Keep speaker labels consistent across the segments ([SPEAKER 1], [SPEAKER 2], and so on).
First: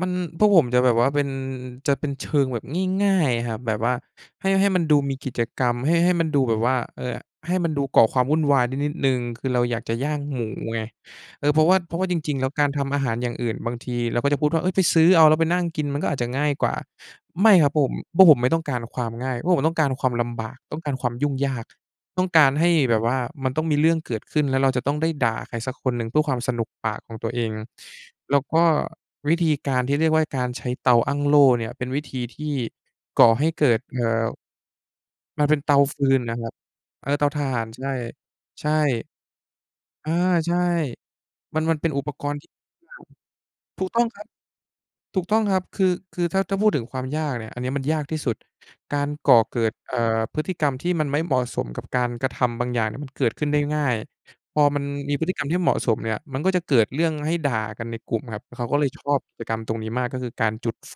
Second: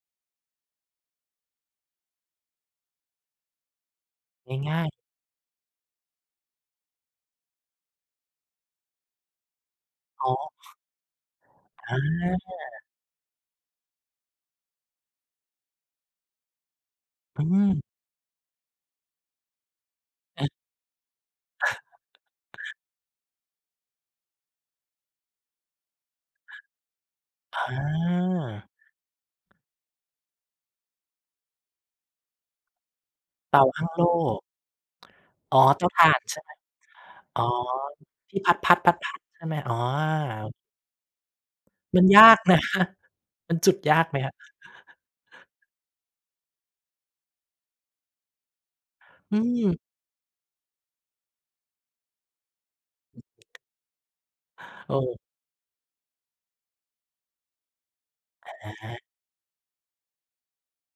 [SPEAKER 1] มัน พวกผมจะแบบว่าเป็น จะเป็นเชิงแบบง่าย ๆ ครับ แบบว่าให้ ให้
[SPEAKER 2] ง
[SPEAKER 1] ม
[SPEAKER 2] ่
[SPEAKER 1] ัน
[SPEAKER 2] าย ๆ
[SPEAKER 1] ดูมีกิจกรรม ให้ ให้มันดูแบบว่า เออ ให้มันดูก่อความวุ่นวายนิด นิดหนึ่ง คือเราอยากจะย่าง
[SPEAKER 2] อ๋
[SPEAKER 1] หมู
[SPEAKER 2] อ
[SPEAKER 1] ไง เออ เพราะว่า เพร
[SPEAKER 2] อ
[SPEAKER 1] าะว่าจริง ๆ แล้วการท
[SPEAKER 2] า
[SPEAKER 1] ำอาหารอย่างอื่น บางทีเราก็จะพูดว่า เฮ้ย ไปซื้อเอา แล้วไปนั่งกินมันก็อาจจะง่ายกว่า
[SPEAKER 2] อ
[SPEAKER 1] ไม่ครับผ
[SPEAKER 2] ือ
[SPEAKER 1] ม พวกผมไม่ต้องการความง่าย พวกผมต้องการความลำบ
[SPEAKER 2] อ
[SPEAKER 1] าก ต้องการความยุ่งยาก ต้องการให้แบบว่ามันต้องมีเรื่องเกิดขึ้น แล้วเราจะต้องได้ด่าใครสักคนหนึ่ง เพื่อความสนุกปากของตัวเอง
[SPEAKER 2] อ
[SPEAKER 1] แล้วก็
[SPEAKER 2] า
[SPEAKER 1] วิธีการที่เรียกว่าการใช้เตาอั้งโล่เนี่ย เป็นวิธีที่ก่อให้
[SPEAKER 2] เต
[SPEAKER 1] เ
[SPEAKER 2] า
[SPEAKER 1] กิด
[SPEAKER 2] อั้ง
[SPEAKER 1] เ
[SPEAKER 2] โ
[SPEAKER 1] อ
[SPEAKER 2] ล
[SPEAKER 1] ่
[SPEAKER 2] ่
[SPEAKER 1] อ มันเป
[SPEAKER 2] อ
[SPEAKER 1] ็
[SPEAKER 2] ๋
[SPEAKER 1] น
[SPEAKER 2] อ
[SPEAKER 1] เตา
[SPEAKER 2] เตา
[SPEAKER 1] ฟ
[SPEAKER 2] ถ
[SPEAKER 1] ื
[SPEAKER 2] ่า
[SPEAKER 1] น
[SPEAKER 2] น
[SPEAKER 1] น
[SPEAKER 2] ใ
[SPEAKER 1] ่
[SPEAKER 2] ช
[SPEAKER 1] ะ
[SPEAKER 2] ่
[SPEAKER 1] ค
[SPEAKER 2] ไ
[SPEAKER 1] ร
[SPEAKER 2] ห
[SPEAKER 1] ั
[SPEAKER 2] ม?
[SPEAKER 1] บ เออ เตา
[SPEAKER 2] อ
[SPEAKER 1] ถ
[SPEAKER 2] ๋อ
[SPEAKER 1] ่าน ใช่
[SPEAKER 2] ที่
[SPEAKER 1] ใช
[SPEAKER 2] พ
[SPEAKER 1] ่
[SPEAKER 2] ัด ๆ ๆ ๆ ใช่ไหม? อ๋อ
[SPEAKER 1] อา ใช่ มัน มันเป็น
[SPEAKER 2] ม
[SPEAKER 1] อ
[SPEAKER 2] ั
[SPEAKER 1] ุ
[SPEAKER 2] น
[SPEAKER 1] ป
[SPEAKER 2] ย
[SPEAKER 1] ก
[SPEAKER 2] า
[SPEAKER 1] รณ์
[SPEAKER 2] ก
[SPEAKER 1] ที่
[SPEAKER 2] นะคะ
[SPEAKER 1] [unintelligible]
[SPEAKER 2] มันจุด
[SPEAKER 1] ถูก
[SPEAKER 2] ย
[SPEAKER 1] ต
[SPEAKER 2] า
[SPEAKER 1] ้อ
[SPEAKER 2] ก
[SPEAKER 1] ง
[SPEAKER 2] ไห
[SPEAKER 1] ค
[SPEAKER 2] ม
[SPEAKER 1] รับ
[SPEAKER 2] คะ?
[SPEAKER 1] ถูกต้องครับ คือ คือถ้า ถ้าพูดถึงความยากเนี่ย อันนี้มันยากที่สุด การก่
[SPEAKER 2] อื
[SPEAKER 1] อเกิด
[SPEAKER 2] ม
[SPEAKER 1] เอ่อ พฤติกรรมที่มันไม่เหมาะสมกับการกระทำบางอย่างเนี่ย มันเกิดขึ้นได้ง่าย พอมัน
[SPEAKER 2] เ
[SPEAKER 1] ม
[SPEAKER 2] ออ
[SPEAKER 1] ีพฤติกรรมที่เหมาะสมเนี่ย มันก็จะเกิดเรื่องให้ด่ากันในกลุ่มครับ
[SPEAKER 2] อ
[SPEAKER 1] เขาก็เลย
[SPEAKER 2] า
[SPEAKER 1] ชอบกิจกรรมตรงนี้มาก ก็คือการจุดไฟ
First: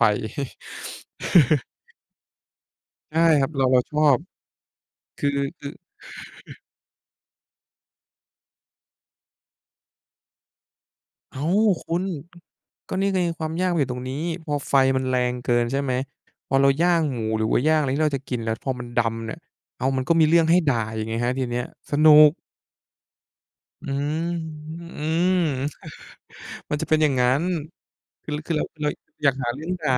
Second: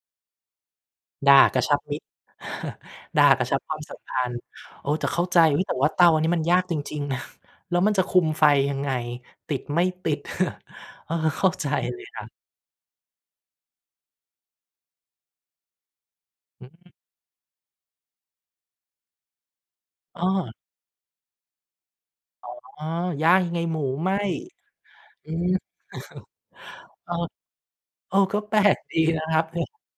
[SPEAKER 2] ด่ากระชับมิตร
[SPEAKER 1] ใช่
[SPEAKER 2] ด่า
[SPEAKER 1] ค
[SPEAKER 2] ก
[SPEAKER 1] ร
[SPEAKER 2] ร
[SPEAKER 1] ั
[SPEAKER 2] ะ
[SPEAKER 1] บ
[SPEAKER 2] ชั
[SPEAKER 1] เ
[SPEAKER 2] บ
[SPEAKER 1] รา
[SPEAKER 2] คว
[SPEAKER 1] เราก
[SPEAKER 2] า
[SPEAKER 1] ็
[SPEAKER 2] ม
[SPEAKER 1] ช
[SPEAKER 2] สัม
[SPEAKER 1] อ
[SPEAKER 2] พ
[SPEAKER 1] บ
[SPEAKER 2] ันธ์ เออ แต่เ
[SPEAKER 1] ค
[SPEAKER 2] ข้า
[SPEAKER 1] ือ
[SPEAKER 2] ใจ อุ๊
[SPEAKER 1] ค
[SPEAKER 2] ย
[SPEAKER 1] ื
[SPEAKER 2] แ
[SPEAKER 1] อ
[SPEAKER 2] ต่ว่าเตาอันนี้มันยากจริง ๆ นะ แล้วมันจะคุมไฟยังไง ติด ไม่ติด เออ
[SPEAKER 1] อ้
[SPEAKER 2] เ
[SPEAKER 1] า
[SPEAKER 2] ข้า
[SPEAKER 1] ว
[SPEAKER 2] ใจ
[SPEAKER 1] คุ
[SPEAKER 2] เล
[SPEAKER 1] ณ
[SPEAKER 2] ยนะ
[SPEAKER 1] ก็นี่ไง ความยากมันอยู่ตรงนี้ พอไฟมันแรงเกิน ใช่ไหม พอ
[SPEAKER 2] อ
[SPEAKER 1] เราย่
[SPEAKER 2] ือ
[SPEAKER 1] างหมู หรือว่าย่างอะไร ที่เราจะกิน แล้วพอมันดำเนี่ย อ้าว มันก็มีเรื่อง
[SPEAKER 2] เออ
[SPEAKER 1] ให้ด่าอีกไงครับทีเนี้ย สนุก
[SPEAKER 2] อ๋อ ย่างยังไงหมู
[SPEAKER 1] อื
[SPEAKER 2] ไหม้
[SPEAKER 1] อ อื
[SPEAKER 2] อื
[SPEAKER 1] ม
[SPEAKER 2] ม
[SPEAKER 1] มันจะเป็นอย
[SPEAKER 2] เ
[SPEAKER 1] ่
[SPEAKER 2] อ
[SPEAKER 1] าง
[SPEAKER 2] อ
[SPEAKER 1] งั้น
[SPEAKER 2] เออ
[SPEAKER 1] คือ
[SPEAKER 2] ก
[SPEAKER 1] ร
[SPEAKER 2] ็
[SPEAKER 1] ค
[SPEAKER 2] แ
[SPEAKER 1] ื
[SPEAKER 2] ป
[SPEAKER 1] อเ
[SPEAKER 2] ล
[SPEAKER 1] รา ค
[SPEAKER 2] ก
[SPEAKER 1] ือเรา
[SPEAKER 2] ดีนะ
[SPEAKER 1] อยา
[SPEAKER 2] ค
[SPEAKER 1] ก
[SPEAKER 2] รับ
[SPEAKER 1] หา
[SPEAKER 2] ผ
[SPEAKER 1] เรื่อง
[SPEAKER 2] ม
[SPEAKER 1] ด่า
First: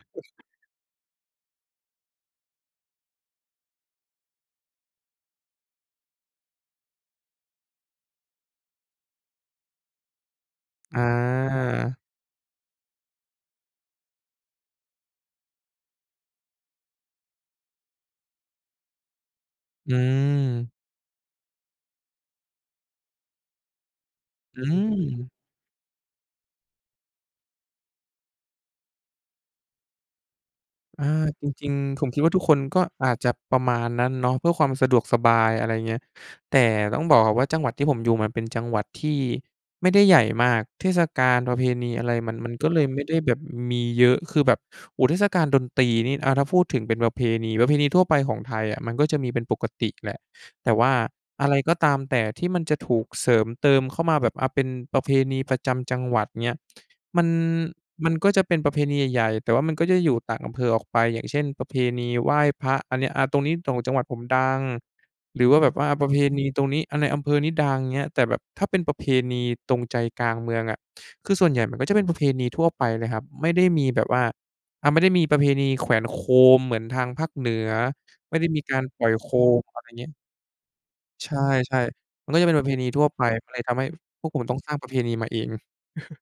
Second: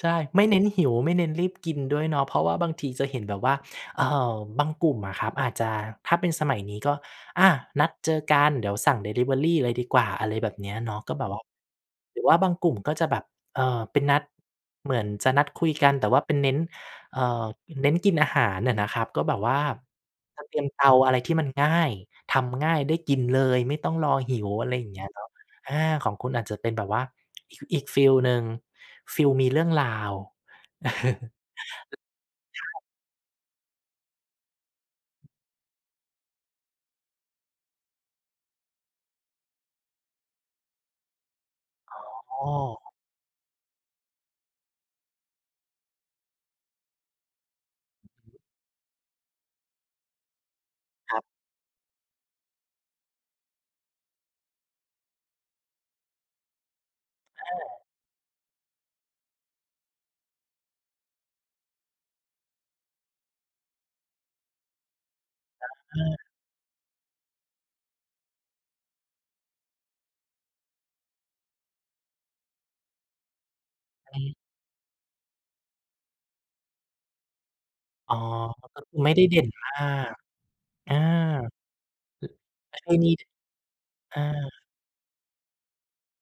[SPEAKER 2] ใช่ ไม่เน้นหิว ไม่เน้นรีบกินด้วยเนาะ เพราะว่าบางทีจะเห็นแบบว่า เอ่อ บางกลุ่มอะครับ อาจจะ ถ้าเป็นสมัยนี้ก็ อา นัดเจอกัน เดี๋ยวสั่งดิลิเวอรีเลยดีกว่า อะไรแบบเนี้ยเนา
[SPEAKER 1] อ
[SPEAKER 2] ะ ก็แบบว่า
[SPEAKER 1] า
[SPEAKER 2] หรือว่าบางกลุ่มก็จะแบบ เอ่อ เป็นนัด เหมือนจะนัดคุยกัน แต่ว่าเป็นเน้น เอ่อ ป เน้นกินอาหารน่ะนะครับ ก็แบบว่า
[SPEAKER 1] อื
[SPEAKER 2] จะเตรียม
[SPEAKER 1] ม
[SPEAKER 2] เตาอะไรที่มันง่าย ทำง่าย ได้กินเลย ไม่ต้องรอหิว
[SPEAKER 1] อื
[SPEAKER 2] อะไรอย่างเงี้ยเนา
[SPEAKER 1] ม
[SPEAKER 2] ะ อา ของคุณอาจจะเป็นแบบว่า อีก อีกฟีลหนึ่ง ฟิลมีเรื่องราว
[SPEAKER 1] อา จ
[SPEAKER 2] ใ
[SPEAKER 1] ริง ๆ ผมคิดว่าทุกคน
[SPEAKER 2] ช
[SPEAKER 1] ก็
[SPEAKER 2] ่
[SPEAKER 1] อาจจะประมาณนั้นเนาะ เพื่อความสะดวกสบาย อะไรอย่างเงี้ย แต่ต้องบอกก่อนว่า จังหวัดที่ผมอยู่มันเป็นจังหวัดที่ไม่ได้ใหญ่มาก เทศกาล ประเพณีอะไร มั
[SPEAKER 2] อ
[SPEAKER 1] น
[SPEAKER 2] ๋อ
[SPEAKER 1] มันก็เลยไม่ได้แบบมีเยอะ คือแบบ โอ้ เทศกาลดนตรีนี่ อา ถ้าพูดถึงเป็นประเพณี ประเพณีทั่วไปของไทยอะ มันก็จะมีเป็นปกติแหละ แต่ว่า
[SPEAKER 2] ครับ
[SPEAKER 1] อะไรก็ตามแต่ที่มันจะถูกเสริมเติมเข้ามาแบบ อะ เป็นประเพณีประจำจังหวัด อย่างเงี้ย มัน
[SPEAKER 2] อา
[SPEAKER 1] มันก็จะเป็นประเพณีใหญ่ ๆ แต่ว่ามันก็จะอยู่ต่างอำเภอออกไป อย่างเช่น ประเพณีไหว้พระ อันนี้ อา ตรงนี้ตรงจังหวัดผมดัง หรือว่า
[SPEAKER 2] อ
[SPEAKER 1] แบบว่า ประเพ
[SPEAKER 2] า
[SPEAKER 1] ณีตรงนี้ อา ในอำเภอนี้ดัง อย่างเงี้ย แต่แบบถ้าเป็นประเพณีตรงใจกลางเมืองอะ คือส่วนใหญ่มันก็จะเป็นประเพณีทั่วไปเลยครับ ไม่ได้มีแบบ
[SPEAKER 2] อ
[SPEAKER 1] ว
[SPEAKER 2] ื
[SPEAKER 1] ่า
[SPEAKER 2] ม
[SPEAKER 1] อา ไม่ได้มีประเพณีแขวนโคมเหมือนทางภาคเหนือ
[SPEAKER 2] อ๋อ
[SPEAKER 1] ไม่ได้มี
[SPEAKER 2] มัน
[SPEAKER 1] ก
[SPEAKER 2] ก
[SPEAKER 1] า
[SPEAKER 2] ็
[SPEAKER 1] ร
[SPEAKER 2] คื
[SPEAKER 1] ป
[SPEAKER 2] อ
[SPEAKER 1] ล่
[SPEAKER 2] ไม
[SPEAKER 1] อย
[SPEAKER 2] ่ได้
[SPEAKER 1] โค
[SPEAKER 2] เด่น
[SPEAKER 1] ม
[SPEAKER 2] มา
[SPEAKER 1] ประมาณเนี้ย
[SPEAKER 2] ก อา
[SPEAKER 1] ใช่ ๆ มันก็จะเป็นประเพ
[SPEAKER 2] อา
[SPEAKER 1] ณ
[SPEAKER 2] เ
[SPEAKER 1] ี
[SPEAKER 2] คย
[SPEAKER 1] ทั่
[SPEAKER 2] ม
[SPEAKER 1] ว
[SPEAKER 2] ี ด
[SPEAKER 1] ไป มันเลยทำให้ พ
[SPEAKER 2] อา
[SPEAKER 1] พวกผมต้องสร้างประเพณีมาเอง